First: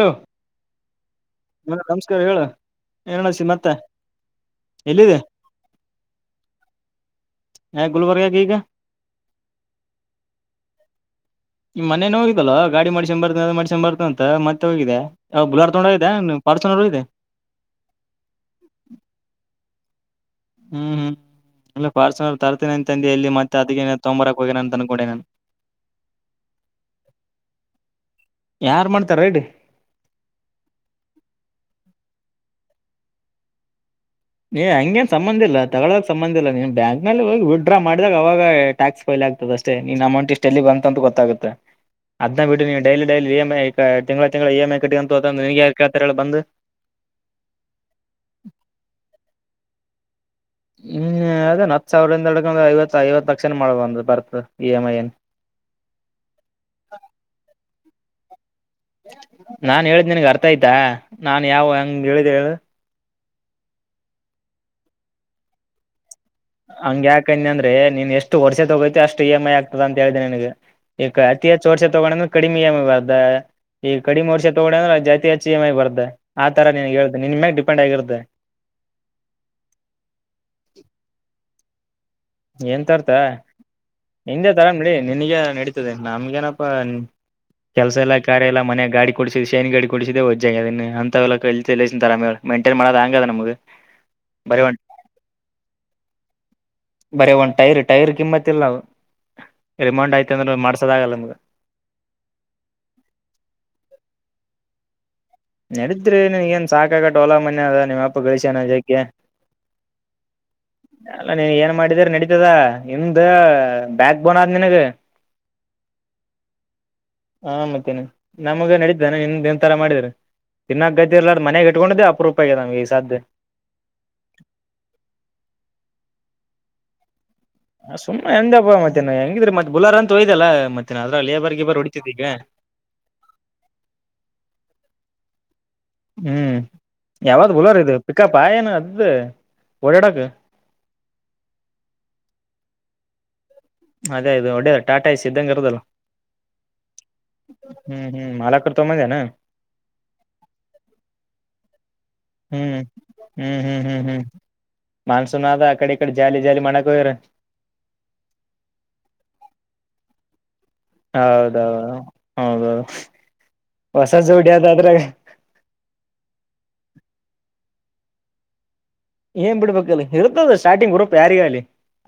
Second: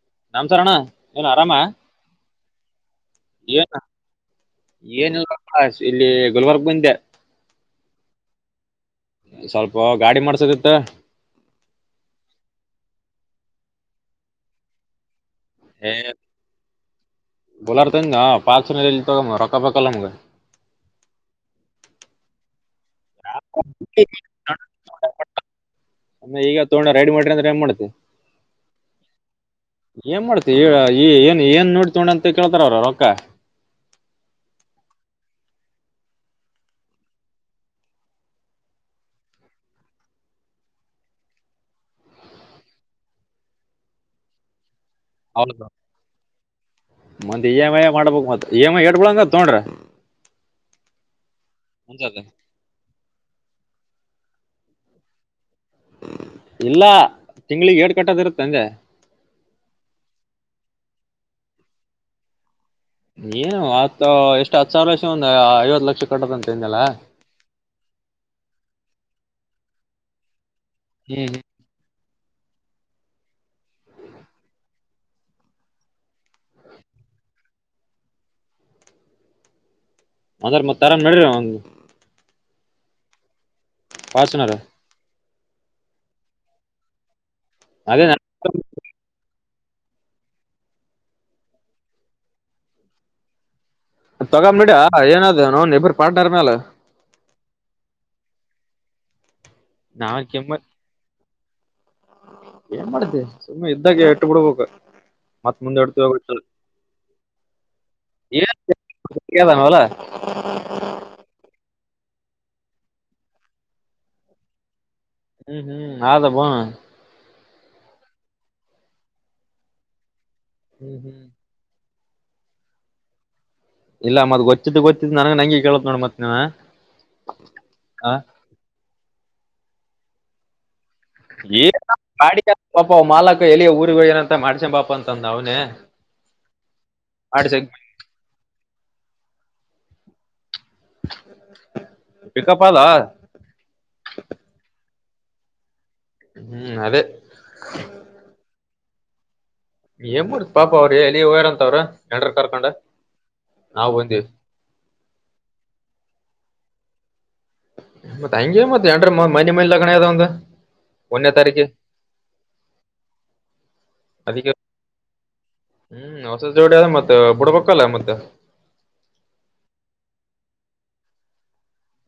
Low, ನಮಸ್ಕಾರ ಅಣ್ಣ ಏನ್ ಆರಾಮ ನಮಸ್ಕಾರ ಹೇಳು ಏನು ವಸಿ ಮತ್ತೆ? [unintelligible] ಎಲ್ಲಿದೆ ಏನಿಲ್ಲ ಬಾಸ್, ಗುಲ್ಬರ್ಗ ಬಂದೆ. ಯಾಕ ಗುಲ್ಬರ್ಗಾಗ ಈಗ [inaudible] ಸ್ವಲ್ಪ ಗಾಡಿ ಮಾಡ್ಸೋದಿತ್ತು. [inaudible] ಈ, ಮನೇನ ಹೋಗಿದಲ್ವಾ ಗಾಡಿ ಮಾಡಿಸಿಕೊಂಡು ಬರ್ತೀನಿ ಮಾಡಿಸಿಕೊಂಡು ಬರ್ತೀನಿ ಅಂತ ಹೋಗಿದ್ದ? [inaudible] ಯಾವುದು, ಬುಲೊರೊ, ತಗೊಂಡು ಹೋಗಿದ್ದ ಫಾರ್ಚುನರ್ ಇದೆ. [inaudible] ಬೂಲೆರೊ, ತಂಧಾ, ಫಾರ್ಚುನರ್ ಇಲ್ಲಿ ತಗೋ, ಮಗ ರೊಕ್ಕ ಬೇಕಲ್ಲ, ಮಗ. [inaudible] ಹ್ಮ್, ಹ್ಮ್, ಅಂದ್ರೆ ಫಾರ್ಚುನರ್ ತರುತ್ತೀನಿ. [inaudible] ತಂದೆಯ ಇಲ್ಲಿ, ಮತ್ತೆ ಅದನ್ನೇ ತಗೋಬರಿ ಹೋಗಿದ್ದಾನೆ ಅಂದ್ಕೊಂಡೆ, ನಾನು? [inaudible] ಅಲ್ಲ ಇವಾಗ, ತಕೊಂಡು, ರೆಡಿ ಮಾಡಿ ಅಂದ್ರೆ ಏನ್ ಮಾಡ್ತಿ? ಯಾರ್ ಮಾಡ್ತಾರ ಇಡಿ [inaudible] ಏನ್, ಮಾಡ್ತಿ, ಈಗ, ಏನ್, ಏನ್, ನೋಡಿ ತಗೊಂಡೆ, ಅಂತ? [inaudible] ತಿಂಕೊಳ್ಳೋಕೆ ಬರಲ್ವಾ ರೊಕ್ಕ? [inaudible] ಏ ಹಂಗೇನ್ ಸಂಬಂಧ ಇಲ್ಲ! ತಗೊಳ್ಳುವಾಗ ಸಂಬಂಧ, ಇಲ್ಲ ನೀನ್ ಬ್ಯಾಂಕ್ ನಲ್ಲಿ, ಹೋಗಿ ವಿತ್ ಡ್ರಾ, ಮಾಡಿದಾಗ ಅವಾಗ ಟ್ಯಾಕ್ಸ್, ಫೈಲ್.. [inaudible] ಆಗ್ತದೇ, ಅಷ್ಟೇ ನಿನ್ ಅಮೌಂಟ್, ಇಷ್ಟು ಎಲ್ಲಿ ಬಂತು, ಅಂತ ಗೊತ್ತಾಗುತ್ತೆ? [inaudible] ಅದಾನಾ, ಬಿಡು ನೀನು, daily, daily! E, M, I. ತಿಂಗಳ, ತಿಂಗಳ, ಇ, ಎಂ, ಐ. [inaudible] ಹೌದ, ನಿನಗೆ ಯಾರ್ ಕೇಳ್ತಾರ ಹೇಳ ಬಂದು ಮತ್ತೆ, ಇ, ಎಮ್, ಐ. ಮಾಡಬೇಕು ಮತ್ತೆ, ಇ, ಎಮ್, ಐ ಎರಡರಲ್ಲಿ ಒಂದು. [unintelligible] ತಗೊಂಡ್ರಾ? [inaudible] ಹ್ಮ್ ಅದೇನ್ ಹತ್ ಸಾವಿರದಿಂದ ಎ್ರ ಐವತ್ತು ಐವತ್ ಲಕ್ಷನ ಮಾಡಬಂದ್ ಬರ್ತ ಇ ಎಮ್ ಐ ಅಲ್ಲಿ ಇಲ್ಲ ತಿಂಗ್ಳಿಗೆ ಏಡ್ ಕಟ್ಟದ್ ಇರುತ್ತೆ ಅಂದೆ ನಾನ್ ಹೇಳಿದ ನಿನ್ಗ್ ಅರ್ಥ ಆಯ್ತಾ ನಾನ್ ಯಾವ ಹೆಂಗ ಹೇಳಿದೆ ಹೇಳು ಏನು ಆತ್ ಎಷ್ಟ್ ಹತ್ತು ಸಾವಿರಷ ಒಂದ ಐವತ್ ಲಕ್ಷ ಕಟ್ಟೋದಂತ ಅಂದಲ್ಲ ಹಂಗ ಯಾಕಂದ ಅಂದ್ರೆ ನೀನ್ ಎಷ್ಟು ವರ್ಷೆ ತಗೋತತಿ ಅಷ್ಟು ಇ ಎಮಂ ಐ ಆಗ್ತದ ಅಂತ ಹೇಳ್ದಿನಿ ನನ್ಗೆ.. ಈಗ ಹ್ಮ್, ಅತಿ ಹೆಚ್ಚು ವರ್ಷದ ತಗೊಂಡ ಕಡಿಮೆ ಇ ಎಮಂ ಐ ಬಾರ್ದ ಈ ಕಡಿಮೆ ವರ್ಷ ತಗೋ ಅಂದ್ರೆ ಜಾತಿ ಹೆಚ್ಚಿ ಈ ಎಂ ಐ ಬರ್ದೆ ಆ ತರ ನೀನ್ ಹೇಳ್ದಿದೆ ನಿನ್ ಮೇ ಡಿಪೆಂಡ್ ಆಗಿರತ್ತದೆ ಮದರ್ ಆರಾಮ್ ಇರು ಏನ್ ತರ್ತ ಹಿಂದೆ ಫಾರ್ಚುನರ್ ತರ ನಡಿ ನಿನ್ಗ ನಡೀತದೆ ನಮ್ಗೇನಪ್ಪಾ ಕೆಲ್ಸ ಎಲ್ಲ ಅದೇ ಕಾರ್ಯ ಎಲ್ಲಿ ಮನೆಯಾಗ ಗಾಡಿ ಕೊಡ್ಸಿ ಶೇನ್ ಗಡಿ ಕೊಡಿಸಿದೆೆಜಾಗದ ಅಂತಲ್ಲರೇ ಮಂೈನ್ ಮಾಡದ ಹಂಗದ ನಮಗೆ ತೊಗಾಂಬ ನಡಾ ಏನಾದ ನನ್ ಇಬ್ಬರು ಪಾಟ್ನರ್ ಮೇಲೆ ಬರೇ ಒಂದ್ ಟೈರ್ ಟೈರ್ ಕಿಮ್ಮತ್ತಲ್ಲ ರಿಮಾಂಡ್ ನಾವ್ ಆಯ್ತ ಅಂದ್ರೆ ಕೆಮ್ಮ ಮಾಡಸೋದಾಗಲ್ಲ ನಮ್ಗೆ ಏನ್ ಮಾಡತಿ ಸುಮ್ಮ್ನೆ ಇದ್ದಾಗ ಎಟ್ಟು ಬಿಡ್ಬೇಕು ಮತ್ ಮುಂದೆ ಇಡ್ತೀವಿ ನಡಿದ್ರಿ ಗೊತ್ತಿಲ್ಲ ನೀನ್ಗಏನ್ ಸಾಕಾಗ ಓಲಾ ಮನೆ ಅದ ನಿಮ್ಮಪ್ಪ ಏನ್ ಗಳಿಸ್ಯಾನಜಕ್ಕೆ ಗೊತ್ತಾಗ್ಯದ ನಾವಲ್ಲ? ಅಲ್ಲ ನೀನ್ ಏನ್ ಮಾಡಿದರೆ ನಡೀ ದ ನಿಮ್ದ ಬ್ಯಾಕ್ ಬೋನ್ ಆದ ನಿನಗ್ ಹ್ಮ್ ಹ್ಮ್ ಆದಬ ಹಾ ಮತ್ತೇನೆ ನಮ್ಗೆ ನಡೀಿದ್ದಾನೆ ನಿನ್ ನಿನ್ ತರ ಮಾಡಿದರು ತಿನ್ನ ಹ್ಮ್ ಹ್ಮ್ ಗೈತಿರ್ಾರ ಮನೆಾಗ ಇಟ್ಕೊಂಡಿದ್ದೆ ರೂಪಾಯಿಗೆದಮಗೆ ಈ ಸಾಾದಧ್ಯೆ ಇಲ್ಲ ಮತ್ ಗೊತ್ತಿದ್ದು ಗೊತ್ತಿದ್ದು ನನಗ ನಂಗೆ ಕೇಳತ್ ನೋಡ್ ಮತ್ ನೀವ ಹ ಆ? ಸುಮ್ಮನೆ ಎಂದಪ್ಪ ಮತ್ತೆ ಹೆಂಗಿದ್ರಿ ಮತ್ತತ್ ಬುಲಾರ ಅಂತ ಹೋಯ್ದಲ್ಲ ಮತ್ತೆ ಈ ಮಾಡ ಪಾಪ ಮಾಲಕ್ಕ ಎಲ್ಲಿ ಊರಿಗ ಏನಂತ ಮಾಡ್ಸ ಪಾಪ ಅಂತಂದ ಅವನ ಹ್ಮ್ ಯಾವ್ದ ಬುಲೋರ್ ಇದು ಪಿಕಪ್ ಆ ಏನು ಅದು ಓಡಾಡಕ್ ಪಿಕಪ್ಪಾಲಾ. ಟಾಟಾಯಸಿದಂಗ್ ಇರದಲ ಹ್ಮ್ ಅದೇ ಹ್ಮ್ ಹ್ಮ್ ಮಾಲ ಕೊಡ್ದು ತಗೋಬಂದಿ ಏನು. ಏನ್ ಮಾಡುತ್ ಪಾಪ ಅವ್ರ ಏ ಎಲ್ಲಿಗ ಹೊಗೆರಾಂತ್ ಅವ್ರು ನೆಂಟ್ರು ಹ್ಮ್ ಕರ್ಕಂಡು. ಹ್ಮ್ ಹ್ಮ್ ಹ್ಮ್ ಹ್ಮ್ ಮಾನ್ಸೂನ್ ಆದ ಅಕಡ್ ಇಕಡಿ ಜಾಲಿ ಜಾಲಿ ಮಾಡಕೊಗೆರೆ. ಮತ್ ಹಂಗೆ ಮತ್ತೆ ಎಂಡ್ರ ಮನ್ ಮೈನ್ ಲಗಣಗೆದ್ ಅವಂಗ. ಹೌದ ಹೌದ. ಅದಿಕೆ ಹ್ಮ್ ಹೊಸ ಜೋಡೆಲ ಮತ್ತೆ ಬುಡ್ ಲಕಲಯ ಮ್ದ ಏನ್ ಬಿಡ್ಬೇಕಲ್ಲ ಇರ್ತದ ಸ್ಟಾರ್ಟಿಂಗ್ ಗ್ರೂಪ್ ಯಾರಿಗ ಆಲಿ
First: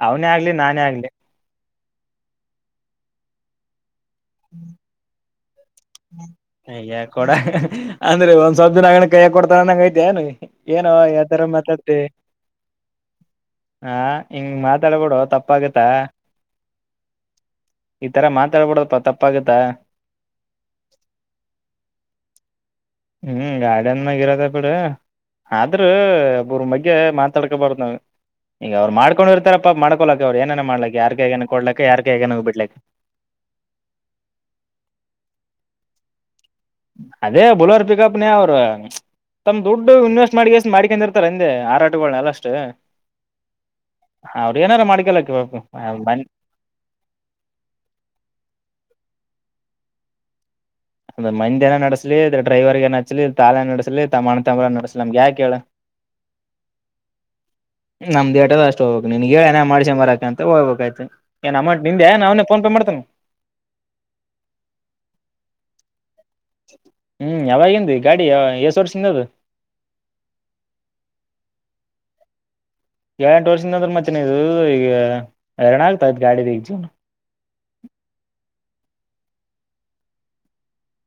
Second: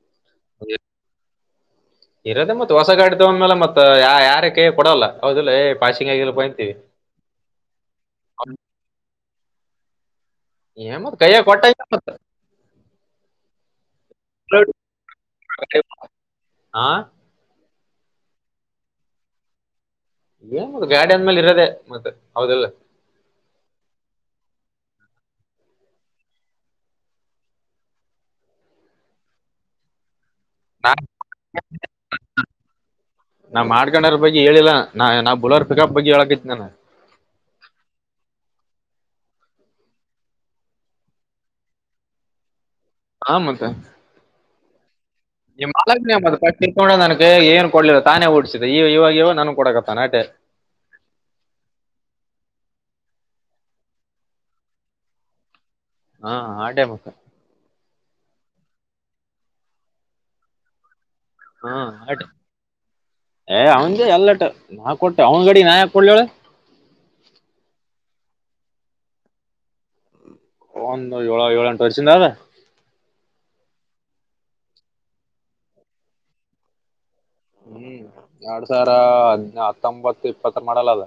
ಅವ್ನೇ ಆಗ್ಲಿ ನಾನೇ ಆಗ್ಲಿ ಇರದೇ ಮತ್ತತ್ ಹೊಸ ಗಾಡಿದ ಒಂದ ಮೇಲೆ ಮತ್ತತ್ ಆಗಿಲ್ಲಪ್ಪ ಅಂತೀವಿ ಅಯ್ಯ ಕೊಡ ಅಂದ್ರೆ ಒಂದ್ ಸ್ವಪ ದಿನ ಆಣ ಕೈ ಕೊಡ್ತಾರಂಗ ಐತೆಏಾನ ಏನ ಏನ್ ಮತ್ ಕೈಯ ಯಾವತರ ಕೊಟ್ಟ ಮಾತಾಡ್ತೆ ಹ ಹಿಂಗ ಮಾತಾಡ್ಬೊಡು ತಪ್ಪಾಗತ್ತ ಹಾ ಇತರ ಮಾತಾಡ್ಬೋಡ ತ ತಪ್ಪಾಗುತ್ತಾ. ಏನ್ ಮಾಡದು ಗಾಡಿ ಅಂದ್ಮೇಲೆ ಇರೋದೆೇ ಮತ್ತೆ ಹೌದಿಲ್ಲ. ಹ್ಮ್ ಗಾರ್ಡನಗ್ ಇರದೆ ಬಿಡು. ಆದ್ರ ಒಬ್ರುಮ್ ಬಗ್ಗೆ ಮಾತಾಡ್ಕೊಬಾರ್ದ್ ನಾವು ಈಗ ಅವ್ರು ಮಾಡ್ಕೊಂಡಿರ್ತಾರಪ ಮಾಡ್ಕೊಳ್. ಅವ್ರು ಏನನ ನಾ ಮಾಡ್ಲಕೆ ಯರ್ ಕೈಗೆನ ಕೊಡ್ಲಾಕೆ ಯರ್ ಕೈಗೆನ ಬಿಡ್ಲಕ್ಕೆ. ನನ್ ಮಡ್ಕೆಂಡರ್ ಬಗ್ಗೆ ಹೇಳಿಲ್ಲಾ ನಾ ಬುಲರ್ ಪಿಕಪ್ ಬಗ್ಗೆ ಹೇಳಕತಿ ನಾನ. ಅದೇ ಬಲರ್ ಪಿಕಪ್ನೆ ಅವ್ರು. ತಮ್ ದುಡ್ಡು ಇನ್ವೆಸ್ಟ್ ಮಾಡ್ಕೆಷ್ಟ ಮಾಡ್ಕೊಂಡಿರ್ತಾರ್ ಅಂದೆ ಆರಾಟಗಳ್ನ ಆದಷ್ಟು. ಹ ಮತ್ತೆ. ಏನರ ಮಾಡ್ಕೆಳಪ. ನಿಮ್ಮಾಲಗ್ನ [unintelligible] ನನ್ ಕೈಯಾಗ್ ಏನ್ ಕೊಡ್ಲಿಲ್ಲ ತಾನೇ ಓಡ್ಸಿದ ಈ ಇವಾಗ್ ಇವಗ್ ನನ್ಗ ಕೊಡಕತ್ತನ್. ತನಾಟೆ. ಅದ ಮಂದನ ಮಾಡುಸ್ಲಿ ಡ್ರೈವರ್ಗಾನ ಹಚ್ಲಿ ತಾಲೆ ನಡೆಸ್ಲಿ ತಮಣತಮ್ಮರ ನಡಸ್ಸಲಿ ನಮ್ಗೆ ಯಾಕ ಹೇಳ. ಹಾ ಆಡೇ ಮಖ ನಮ್ದ ದೇಟದ ಅಷ್ಟ ಹೋಗ್ಬೇಕು ನಿನ್ಗೆ ನ ಮಾಡ್ಸೆ ಮರಾಕ ಅಂತ ಹೋಗ್ಬೇಕಾಯ್ತು ಏನ್ ಹ್ಮ ಅಮೌಂಟ್ ನಿಂದೆ ಆಟ ನಾವನೇ ಫೋನ್ ಪೇ ಮಾಡ್ತೇನೆ ಏ ಅವ್ನ್ ಎಲ್ಲಟ ನಾ ಕೊಟ್ಟ ಅವ್ನ ಗಡಿ ನಾ ಕೊಡ್ಲಿ ಹೇಳು ಹ್ಮ್ ಯಾವಾಗಿಂದು ಗಾಡಿ ಎ ಸ ವರ್ಸಿಂದ ಅದು ಒಂದು ಏಳ ಏಳು ಉಂಟು ವಸಿಂದ ಅದ ಏಳ ಎಂಟು ವರ್ಷದ ಅಂದ್ರೆ ಮ್ೆನ ಇದ ಈಗ ಎರಣ ಆಗ್ತ ಗಾಡಿದ ಈಗ ಜ ಹ್ಮ್ ಎರಡ್ ಸಾವಿರ ಹತ್ತೊಂಬತ್ತು ಇಪ್ಪತ್ತರ ಮಾಡಲ್ಲ ಅದ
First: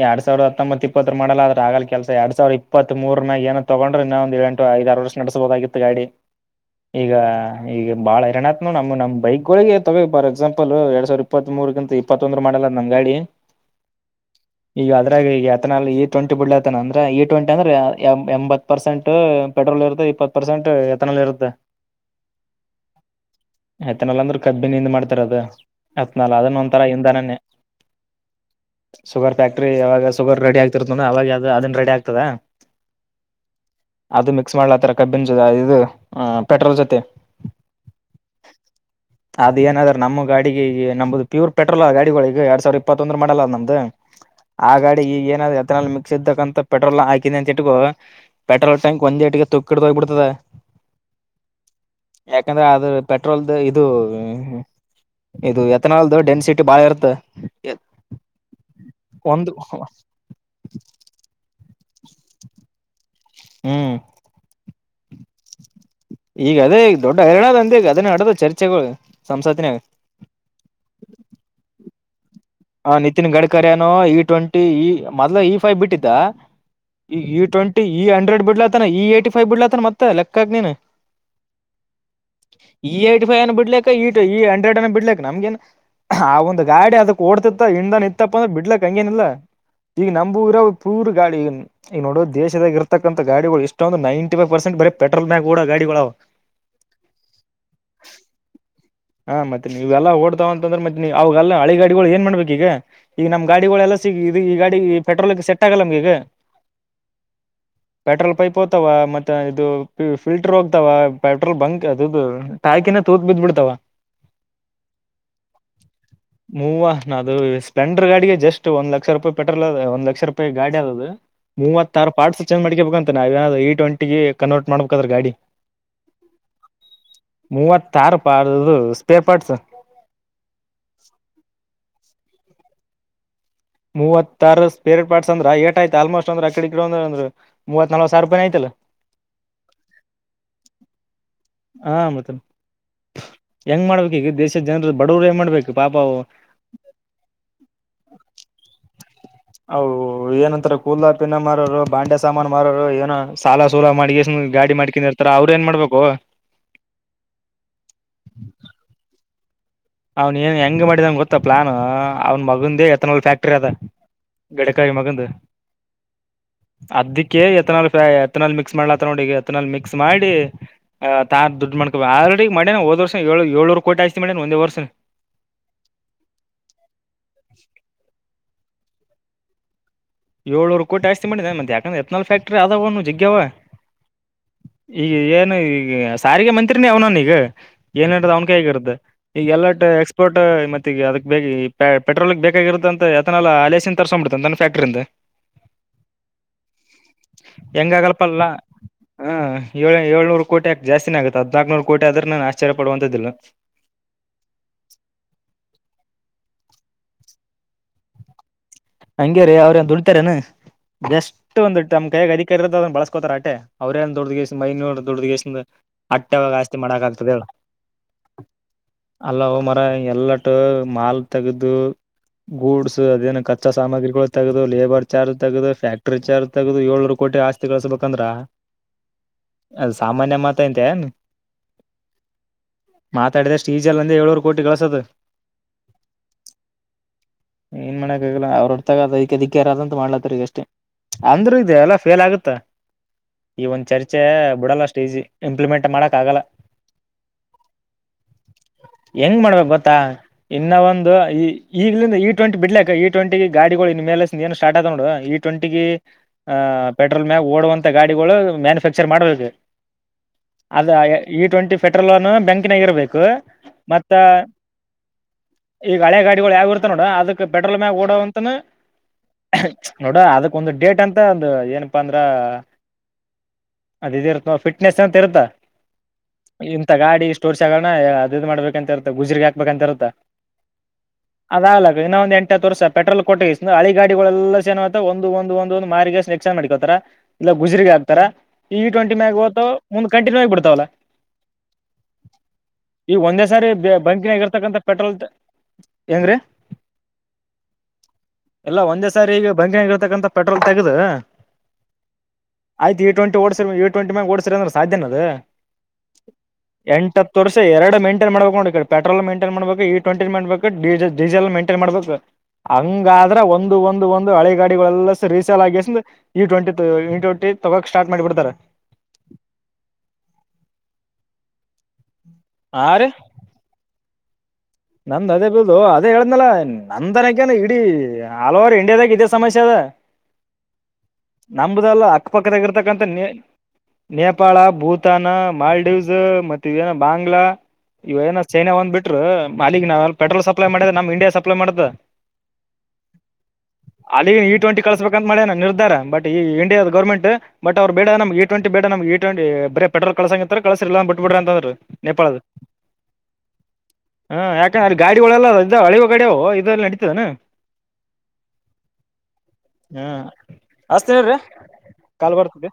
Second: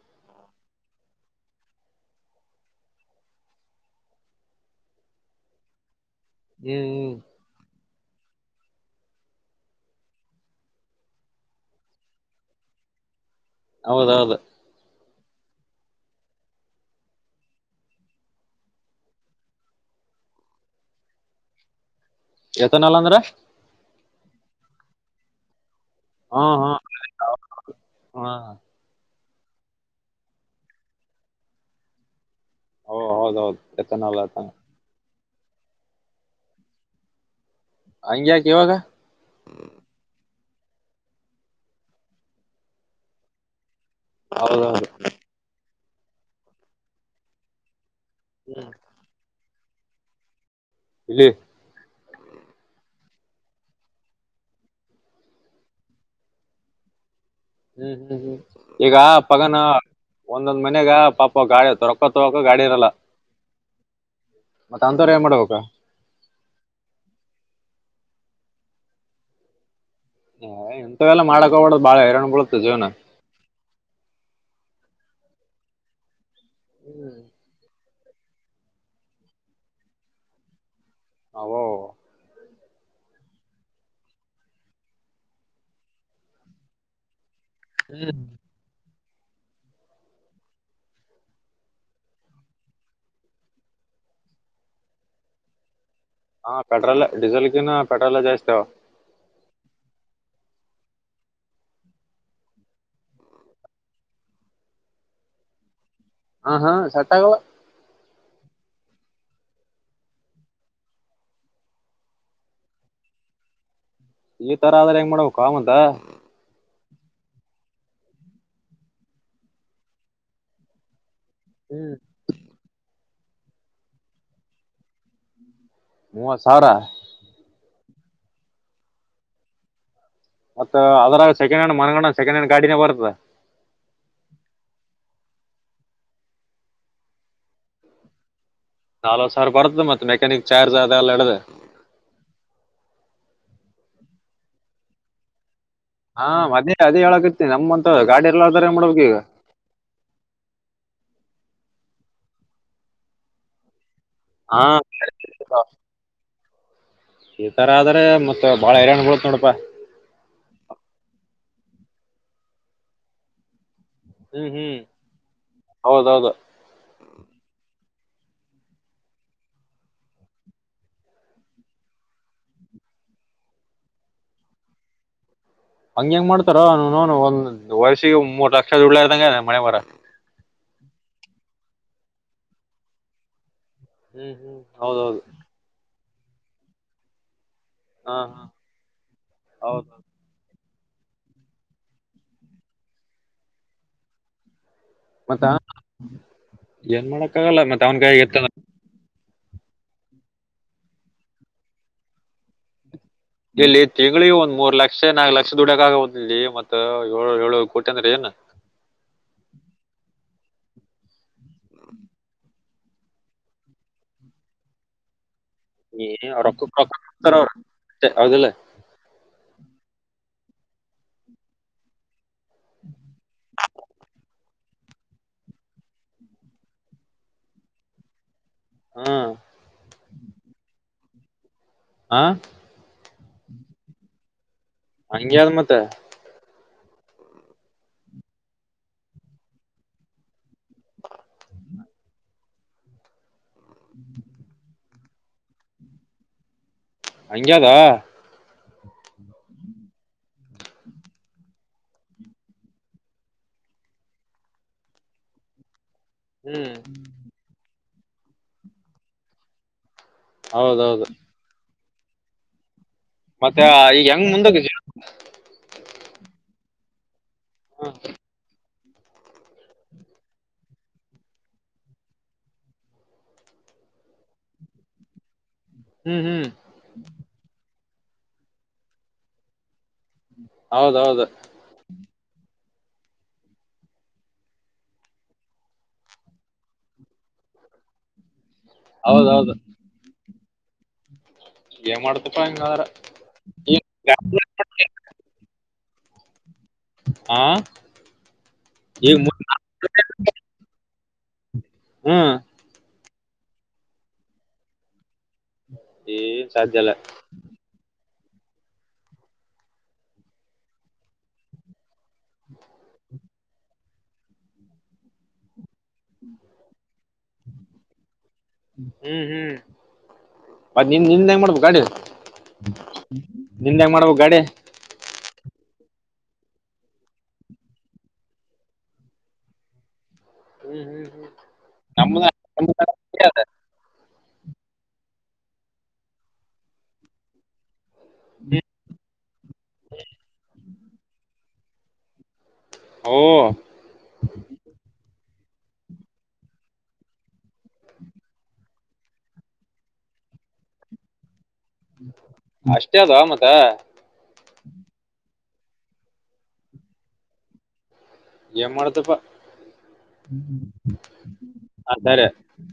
ಎರಡ್ ಸಾವಿರ ಹತ್ತೊಂಬತ್ ಇಪ್ಪತ್ತುರ ಮಾಡ ಅ್ರ ಆಗಲ್ ಕೆಲ್ಸ ಎರಡ್ ಸಾವಿರ ಇಪ್ಪತ್ ಮೂರ ನಾಗ ಏೋ ತಗೊಂಡ್ರ ಇನ್ನೊಂದ ಎಂಟ ಐದಾರು ವರ್ಷ ನಡೆಸಬಹದಾಗಿತ್ತು ಗಾಡಿ ಹ್ಮ್ ಹ್ಮ್ ಈಗ ಈ ಬಾಳ ಎರಡ್ ನ ನಮ ಬೈಕ್ ಗಳಿಗೆ ತಗ ಾರ್ ಎಕ್ಸಾಂಪಲ್ ಎರಡ್ ಸಾವರ ಇಪ್ಪತ್ ಮೂರ್ಗಿಂತ ಇಪ್ಪತ್ತೊಂದ್ ಮಾಡಲದ ನಂಗಗೆ [unintelligible] ಹೌದೌದು ಈಗ ಅದ್ರಾಗ ಈಗ ಯತನ ಇ ಟ್ವೆಂಟಿ ಬಿಡ್ತನ ಅಂದ್ರೆ ಇ ಟ್ವೆಂಟಿ ಅಂದ್ರ ಎಂಬತ್ ಪರ್ಸೆಂಟ್ ಪೆಟ್ರೋಲ್ ಇರುತ್ತ ಇಪ್ಪತ್ ಪರ್ಸೆಂಟ್ ಎತನಲ್ಲಿ ಇರುತ್ತೆ ಯತನಲ್ಲ ಅಂದ್ರ ಆಯತನಲ್ ಅಂದ್ರ ಕದಬಿನಿಿಂದ ಮಾಡ್ತಾರದ ಹತ್ನಾಲ್ ಹಾ ಅದನ್ನ ಹಾ ಒಂಥರ ಇಧನನೇ ಹಾ ಶುಗರ್ ಫ್ಯಾಕ್ಟ್ರ ಯವಾಗ ಶುಗರ್ ರೆಡಿ ಆಗ್ತಿರ್ತಾನ ಅವಾಗ ಅದು ಅದನ್ ರೆಡಿ ಆಗ್ತದ ಓ ಹೌದೌದು ಎತ್ತನಲ್ಲತನ ಂ ಇದು ಪೆಟ್ರೋಲ್ ಜೊತೆ ಹಂಗ್ಯಾಕೆ ಇವಾಗ ಗಾಡಿ ಈ ನಮ್ದ ಪ್ಯೂರ್ ಪೆಟ್ರೋಲ್ದ ಗಾಡಿಗಳ ಈಗ ಎರಡ್ ಸಾವಿರ ಇಪ್ಪತ್ತೊಂದ್ರ ಮಾಡಲ್ಲ ನಮ್ದು ಆ ಹೌದೌದು ಗಾಡಿ ಈಗ ಏನಾದ್ ಎತನಲ್ ಮಿಕ್ಸ್ ಇದ್ದಕ್ಕಂತ ಪೆಟ್ರೋಲ್ ಹಾಕಿನಿ ಅಂತ ಇಟ್ಕು ಪೆಟ್ರೋಲ್ ಟ್ಯಾಂಕ್ ಒಂದೇಟಿಗೆ ತುಕ್ಕಿಡ್ದ ಹೋಗ್ಬಿಡ್ತದೆ ಇಲ್ಲಿ ಯಾಕಂದ್ರೆ ಆದದ್ರ ಪೆಟ್ರೋಲ್ದ ಇದು ಇದು ಎಥನಾಲ್ದು ಡೆನ್ಸಿಟಿ ಬಾಳ ಇರುತ್ತೆ ಹ್ಮ್ ಹ್ಮ್ ಹ್ಮ್ ಈಗ ಒಂದು ಪಗನ ಒಂದೊಂದ್ ಮನಾಗ ಪಾಪ ಗಾಡಿ ತರಕೊ ತೊಗೋಕ ಗಾಡಿ ಇರಲ್ಲ ಹ್ಮ್ ಮತ್ತೆ ಅಂತಥರ ಏ ಮಾಡ್ಬೇಕಾ ಈಗ ಅದೇ ಈಗ ದೊಡ್ಡ ಹರಡ ಅಂದಗ ಅದನ್ನ ನಡದ ಚರ್ಚೆಗಳು ಸಂಸತ್ತಿನಾಗ ಎಂತ ಎಲ್ಲ ಮಾಡಕ ಹಬಡ್ದ್ ಬಾಳ ಹರ್ ಬಳ ಹ ನಿತಿನ್ ಗಡ್ಕರಿನೋ ಇ ಟ್ವೆಂಟಿ ಈ ಮೊದ್ಲ ಇ ಫೈವ್ ಬಿಟ್ಟಿದ್ದ ಈ ಈ ಟ್ವೆಂಟಿ ಈ ಅಂಡ್ರೆಡ್ ಬಿಡ್ಲತನ ಈ ಏಯ್ಟಿ ಫೈ್ ಬಿಡ್ಲತನ ಮತ್ತೆ ಲೆಕ್ಕಕ ನೀ ಹವ ಈ ಏ್ಟಿ ಫೈವ ಅನ್ನು ಬಿಡ್ಲಕ್ಕ ಈ ಟ ಈ ಅಂಡ್ರಾಯಡ್ ಅನ್ನು ಬಿಡ್ಲಿ ನಮ್ಗೆನ್ ಆ ಒಂದು ಗಾಡಿ ಅದ ಓಡುಡ್ತಿತ್ತ ಇಂಡ್ದ ಹ್ಮ್ ನಿತ್ತಪ್ಪ ಅಂದ್ರ ಬಿಡ್ಲಕ್ ಹಂಗನಿಲ್ಲಾ ಈಗ ನಮ್ೂಊರೋ ಪೂರ್ ಗಾಡಿ ಈಗ ನೋಡೋ ದೇಶದಾಗ ಇರ್ತಕ್ಕಂತ ಗಾಡಿಗಳು ಇಷ್ಟೊಂದು ನೈಂಟಿ ಫೈವ್ ಪರ್ಸೆಂಟ್ ಬೇರೆ ಪೆಟ್ರೋಲ್ ಬ್ಯಾಂಕ್ ಗಾಡಿಗಳು ಹಾ ಪೆಟ್ರೋಲ್ ಡೀಸೆಲ್ ಕಿನ್ನ ಪೆಟ್ರೋಲ್ ಜಸ್ತೇಾವ ಹಾ ಮತ್ತೆ ನೀವೆಲ್ಲ ಓಡ್ತಾವ ಅಂತಂದ್ರೆ ಮ್ ಅವೆಲ್ಲ ಅಳಿಗ ಗಾಗಳು ಏನ್ ಮಾಡ್ಬೇಕ ಈಗ ಈಗ ನಮ ಗಾಡಿಗಳೆಲ್ಲ ಸಿಗ ಈ ಗಾಡಿ ಪೆ್ರೋಲ್ ಸೆಟ್ ಆಗಲ್ಲಮಗೆ ಹಾ ಹಾ ಸಟ್ಟಾಗ ಪೆಟ್ರೋಲ್ ಪೈಪ್ ಮತ್ತೆ ಇದು ಫಿಲ್ಟರ್ ಹೋಗ್ತಾವ ಪೆಟ್ರೋಲ್ ಬಂಕ್ ಅದು ಾಕಿನ ತೂತ್ ಬಿದ್ ಬಿಡ್ತಾವ ಈ ತರ ಆದ್ರ ಹೆಂಗ್ ಮಾಡ್ಬೇಕ ಮತ್ತ ಹೂವ ನಾ ಅದು ಸ್ಪ್ಲೆಂಡರ್ ಗಾಡಿಿಗೆ ಜಸ್ಟ್ ಒಂದ ಲಕ್ಷ ರೂಪಾಯಿ ಪೆಟ್ರೋಲ್ ಅದ ಒ್ ಲಕ್ಷ ರೂಪಾಯಿ ಗಾಡಿ ಅದ ಅದು ಹ್ಮ್ ಮೂವತ್ತಾರು ಪ್ಟ್ಸ್ ಚೇಂಜ್ ಮಾಡ್ಕೇಬೇಕಂತ ನಾವವುೇಏನಾದ್ ಇ ಟ್ವೆಂಟಿಗೆ ಕನ್ವರ್ಟ್ ಮಾಡ್ಬೇಕಾದ್ರೆ ಗಾಡಿ ಮೂವ ಸಾರ ಮೂವತ್ತಾರು ಅಪ್ಪ ಆದದು ಸ್ಪೇ ಪಾರ್ಟಸ್ ಮತ್ತ ಅದರಾಗ ಸೆಕೆಂಡ್ ಹ್ಯಾಂಡ್ ಮನ್ಗನ ಸೆಕೆಂಡ್ ಹ್ಯಾಂಡ್ ಗಾಡಿನ ಬರ್ತದ ಮೂವತ್ತರ್ ಪಪೇಟ್ ಪ್ಟಸ್ ಅಂದ್ರ ಏ ಆಯ್ತ ಆಲ್ಮೋಸ್ಟ್ ಅಂದ್ರ ಅಕಡಿಡ್ರಂದ್ರ ಮೂವತ್ ನಲ್ ಸಾವಿ ರೂಾಯಿ ಆಯ್ತಲ್ಲ. ನಾಲ್ವ್ ಸಾವರ ಬರ್ತದೆ ಮತ್ತತ್ ಮೆಕ್ಯಾನಿಕ್ ಚಾರ್ಜ್ ಅದೆ ಎಲ್ಲ ಇಡ್ದದೆ. ಹಾ -ಮತ್ತ ಹೆಂಗ್ ಮಾಡ್ಬೇಕು ಈಗ ದೇಶದ ಜನರ ಬಡವರು ಹೆಂಗ ಮಾಡ್ಬೇಕು. ಪಾಪ ಅವು ಹಾ- ಮದೇ ಅದೇ ಹೇಳಕತಿ ನಮ್ಂತ ಗಾಡಿ ಎಲ್ಲ ಅದ್ರ ಮಾಡ್ಬೇಕು ಈಗ ಹ- ಏನಂತರ ಕೂದಾಪಿನ ಮಾರರು. ಬಾಂಡೆ ಸಾಮಾನು ಮಾರೋರು ಏನ ಸಾಲ ಸೂಲ ಮಾಡಿ ಹಾ ಗಾಡಿ ಮಾಡ್ಕೊಂಡ ಇರ್ತಾರ ಅವ್ರರು ಏನ್ ಮಾಡ್ಬೇಕು. ಈ ತರ ಆದ್ರೆ ಮತ್ತತ್ ಬಾಳ ಏಟ್ ಬೀಳ್ತೈತಿ ನೋಡಪ್ಪಾ. ಅವ್ನ್ ಏನ್ ಹೆಂಗ ಮಾಡಿದಂಗ ಗೊತ್ತಾ ಪ್ಲಾನ್ ಅವನ ಮಗಂದೇ ಎತ್ತನಲ್ ಫ್ಯಾಕ್ಟ್ರಿ ಅದ. ಹ್ಮ್ ಹ್ಮ್ ಗಡಕಾಯಿ ಮಗಂದು ಹೌದೌದು ಅದಕ್ಕೆ ಎತ್ತನಾಲ್- ಎತ್ನಾಲ್ ಮಿಕ್ಸ್ ಮಾಡ್ಲತ್ತ ನೋಡಿ ಎತ್ತನಾಲ್ ಮಿಕ್ಸ್ ಮಾಡಿ. ಆತಾ ದುಡ್ಡು ಮಾಡ್ಕೋಬ ಆಲ್ರೆಡಿ ಮಾಡೇನ ಹದ್ ವರ್ಷ ಏಳ ಏಳ್ರು ಕೋಆಯ್ತಿ ಮಾಡೇನ ಒಂದೇ ವರ್ಷ ಹಂಗ ಹೆಂಗ್ ಮಾಡ್ತಾರ ನನು ಒಂದ್ ವರ್ಷಿ ಒ ಮೂರ್ ಲಕ್ಷ ದುಡ್ಲಾ ಇ್ದಂಗ ಮನೆವರ. ಏಳ್ನೂರು ಕೋಟಿ ಆಸ್ತಿ ಮಾಡಿದ ಮತ್ತ ಯಾಕಂದೆ ಎತ್ನಾಲ್ ಫ್ಯಾಕ್ಟ್ರ ಅದನು ಜಗ್ಗಾವವ. ಹ್ಮ್ ಹ್ಮ್ ಈಗ ಹೌದೌದು ಏನು ಈಗ ಸಾರಿಗೆ ಮಂತ್ರಿನ ಅವನಾನ ಈಗ ಹಾ ಏನೇ ಹಾ ಅವ್ನಕ ಹಗಿರುತ್ತೆ ಈಗ ಎಲ್ಲ ಹೌದು ಎಕ್ಸ್ಪರ್ಟ್ ಮತ್ತೆ‌ ಅದಕ್ ಬೇಕ ಪೆಟ್ರೋಲ್ ಬೇಕಾಗಿರುತ್ತ ಅಂತ ಯತನಲ್ಲ ಅಲೇಸನ್ ತರ್ಸಕ್ ಬಿತ ಅ ತನ್ನ ಫ್ಯಾಕ್ಟ್ರಿಂದ ಮತ್ತ ಏನ್ ಮಾಡಕ್ಕ ಆಗಲ್ಲ ಮತ್ತೆ ಅವನ್ಕಾಯ ಇರ್ತದ. ಹಾಂ ಏಳ್ ಏಳ್ನೂರು ಕೋಟಿ ಆಕ ಜಾಸ್ತಿನಗುತ್ತ ಹದ್ಕನೂರು ಕೋಟ ಆದ್ರ ನು ಆಶ್ಚ್ಯಡುವಂತ ಇಲ್ಲಿ ತಿಂಗಳಿ ಒಂದ್ ಮೂರ್ ಲಕ್ಷ ನಾಲ್ಕು ಲಕ್ಷ ದುಡಕ ಆಗುದ ಇಲ್ಲಿ ಮತ್ತೆ. ಏಳು ಏಳು ಕೋಟಿ ಅಂದ್ರೆ ಏನ ಬೆಸ್ಟ್ ಒಂದ್ ನಮ ಕೈಗ ಅದ ಕ ಇರದ್ ಬಳಸ್ಕೋತಾರೆ ಆಟೆ ಅವ್ರೇಏ ದುಡಗೆಷ್ಟ ಮೈನೂರುದುಡ್ದಗೆ ಎಷ್ಟ ಏ ಅಟ್ಟೆಗ ರೊಕ್ಕ ಆಸ್ತಿ ರೊಕ್ಕ ಮಾಡಕ ಆಗ್ತದೆ ಕೊಡ್ತಾರ ಹೇಳ ಅವ್ರ ಹೌದಿಲ್ಲ ಆಲೋ ಮತ್ತೆ, ಎಲ್ಲಟ ಮಾಲ್ ತೆಗದು ಗೂಡ್ಸ್ ಅದೇನ ಕತ್ತ- ಗಿಗಳು ತಗದು ಲೇಬರ್ ಚಾರ್ಜ್ ತಗದು ಫ್ಯಾಕ್ಟ್ರಿ ಚಾರ್ಜ್ ತಗದು ಏಳ್ನೂರು ಕೋಟಿ ಆಸ್ತಿ ಕಳಿಸಸ್ಬೇಕಂದ್ರ. ಹಾ ಅದ ಸಾಮಾನ್ಯ ಮಾತ ಐತೆ ಏನ್, ಹಾ ಮಾತಾಡಿದಷ್ಟು ಈಜ ಅಂದ್ರ ಹೇಳೋರು. ಹಂಗೆಳು ಮತ್ತೆ. ಏನ್ ಮಾಡಕ್ಕ ಆಗಲ್ಲ ಅವ್ರು ಹೊರ್ತಾಗ ಅದಕ್ಕೆದಿಕ್ಕೆ ಯಾರದಂತೂ ಮಾಡ್ಲತ್ತರಿ ಈಗ ಅಷ್ಟೇ. ಅಂದ್ರೂ ಇದೆ ಎಲ್ಲ ಫೇಲ್ ಆಗುತ್ತ. ಈ ಒಂದ ಚರ್ಚೆ ಬಿಡಲ್ಲ ಅಷ್ಟು ಈಸಿ ಇಂಪ್ಲಿಮೆಂಟ್ ಮಾಡಕ್ ಆಗಲ್ಲ. ಹಂಗದಾ ಹೆಂಗ್ ಮಾಡ್ಬೇಕಕ್ ಗೊತ್ತಾ ಇನ್ನ ಒಂದು ಈ ಈಗ್ಲಿಂದ ಇ ಟ್ವೆಂಟಿ ಬಿಡ್ಲಕ್ಕ ಇ ಟ್ವೆಂಟಿ ಗಾಡಿಗಳು ಇನ್ ಮೇಲೆ ಏನು ಸ್ಟ್ ಆ ನೋಡು ಈ ಟ್ವೆಂಟಿ ಹ್ಮ್ ಆಹ ಪೆಟ್ರೋಲ್ ಮ್ಯಾಾಗ ಓಡುವಂತ ಗಾಡಿಗಳು ಮ್ಯಾನುಫ್ಯಾಕ್ಚರ್ ಮಾಡಬೇಕು. ಅದು ಹೌದೌದು ಇ ಟ್ವೆಂಟಿ ಫ. ಪೆಟ್ರೋಲ್ೋನ್ ಬಂಕಿನ ಇರಬೇಕು ಮತ್ತೆ ಈಗ ಮತ್ತ ಹೆಂಗ್ ಮುಂದಕ್ಕೆ ಈಗ ಹಳೆ ಗಾಡಿಗಳು ಯಾವ ಇರುತ್ತ ನೋಡ ಅದಕ್ ಪೆಟ್ರೋಲ್ ಮ ಓಡ್, ತನ ನೋಡ ಅದಕ್ ಒಂದು ಡೇಟ್ ಅಂತ ಒಂದು ಏನಪ್ಪಾ ಅಂದ್ರ, ಅದ ಇ ಇರುತ್ತ ಫಿಟ್ನೆಸ್ ಅಂತ ಇರುತ್ತಾ. ಹ್ಮ್ ಹ್ಮ್ ಇಂಂತ ಗಾಡಿ ಸ್ಟೋರ್ಸ್ಗೋಣ ಅದ್ ಮಾಡ್ಬೇಕಂತ ಇರ್ತ್ತ ಗುಜ್ರಗೆ ಹಾಕ್ಬೇಕಂತ ಇರತ್ತ. ಹೌದೌದ. ಇನ್ನ ಒಂದ್ ಎಂಟತ್ತು ವರ್ಸ, ಪೆಟ್ರೋಲ್ ಕೊಟ್ಟ ಹಿ ಗಾಗಳೆಲ್ಲ ಸಏನ್ ಒಂದು ಒಂದು ಒಂದು ಮಾರ್ಗನ್ ಎಕ್ಸಾನ್ ಮಾಡಕೋತ ಇ ಗುಜರಿಗ ಆತ ಈ ವಿ ಟ್ವೆಂಟಿ ಮ್ಯಾಗ ಹೌದೌದು ಮುಂದ್ ಕಂಟಿನ್ಯೂ ಆಗಿಬಡ್ತಾವಲ್ಲ. ಏನ್ ಮಾಡ್ತಪ್ಪಾ ಹಿಂಗಾದ್ರ ಈಗ ಒಂದೇ ಸಾರಿ ಈ ಬಂಕಿನಗ ಇರ್ತಕ್ಕಂಂತ ಪೆಟ್ರೋಲ್. ಹೆಏಂಗ್ರೀ‌. ಹ ಎಲ್ಲ ಒಂದೇ ಸಾರಿ ಈಗ ಬಂಕ ಹಂಗಿರ್ತಕ್ಕಂತ ಪೆಟ್ರೋಲ್ ತೆಗ್ದ, ಹ್ಮ ಟ್ಂ ಡಸಿ ಈ ಟ್ಂಟ ಮ ಓಸಿ ಅ್ರೆ ಸಾಧ್ಯನದು. ಏನ್ ಸಾಧ್ಯ ಇಲ್ಲ ಎಂಟತ್ತು ವರ್ಷ ಎರಡು ಮೆಂಟ. ಮಾಡಬೇಕು ನ ಪೆಟ್ರೋಲ್ ಮೈಂಟೈನ್ ಮಾಡಬೇಕ ಇ ಟ್ವೆಂಿ ಮಾಡಬೇಕ ಡೀಸಲ್ ಮೈಂಟೈನ್ ಮಾಡಬೇಕು. ಹಂಗಾದ್ರ ಒಂದು ಒಂದು ಒಂದು ಹಳೆ ಗಾಡಿಗಳೆಲ್ಲ ಸ ರೀಸೆಲ್ ಆಗಿ. ಇ ಟ್ವೆಂಟಿ ಇ ಟ್ವೆಂಟಿ ತಗೋಕ್ ಸ್ಟಾರ್ಟ್ ಮಾಡಿಬಿಡ್ತಾರ. ಅದ ನಿಂದ ನಿಂದ ಹೆಂಗ ಮಾಡ್ಬೇಕ ಗಾಡಿ ನಿಂದ ಹೆಂಗ ಮಾಡ್ಬೇಕ ಗಡೆ. ನಂದ ಅದೇ ಬಿಲ್ದು ಅದೇ ಹೇಳಿದ್ನಲ ನಂದ್ನಕನ ಇಡೀ ಆಲ್ ಓವರ್ ಇಂಡಿಯಾದಾಗ ಇದೇ ಸಮಸ್ಯೆ ಅದ. ಹ್ಮ್ ಹ್ಮ್ ನಂಬದೆಲ್ಲ ಹ್ಮ್ ನಮ್ದ ಅಕ್ಕಪಕ್ಕದಾಗಿರ್ತಕ್ಕಂತ ನೀ. ನೇಪಾಳ ಭೂತಾನ ಮಾಲ್ಡೀವ್ಸ್ ಮತ್ತ ಏನ ಬಾಂಗ್ಲಾ. ಇವ ಏನ ಚೈನಾ ಒಂದ್ ಬಿಟ್್ರ ಅಾಲಗ್ ನಾವೆ ಪೆಟ್ರೋಲ್ ಸಪ್ಲೈ ಮಾಡಿದ ನಮ್ ಇಂಡಿಯಾ ಸಪ್ಲೈ ಮಾಡ್ದ. ಓ ಅಲ್ಲಿಗೆ ಇ ಟ್ವೆಂಟಿ ಕಳಸ್ಬೇಕು. ಮಾಡಿ ನ ನಿರ್ಧಾರ ಬಟ್ ಇಿಯ ಗರ್ಮೆಟ್ ಅವ್ ಬೇಡ ನಮ್ ಇ ಟ್ಂಟಿ ಬೇಡ ನಮ್ ಇ ಟ್ವೆಟಿ ಬೇ ಪೆಟ್ರೋಲ್. ಕಲಸಂಗ ಕಸರ್ಲ್ಲ ಬಿಟ್ಬಿದ್ರ ಅಂತ. ಅಷ್ಟೇ ಅದು ಆ ಮತ್ತ. ಹಾ ಯಾಕೆಂದ್ರೆ ಗಾಡಿಗಳೆಲ್ಲ ಇದ ಅಳೆುವ ಗಾಿಯವು ಇದೆಲ್ಲಿ ನಡತದಾನ. ಏನ್ ಮಾಡ್ದಪ್ಪಾ. ಹಾ ಹಚ್ತೀನ್ ಇರ್ರಿ ಅದಾರೆ. ಕಾಲ್ ಬರ್ತದೆ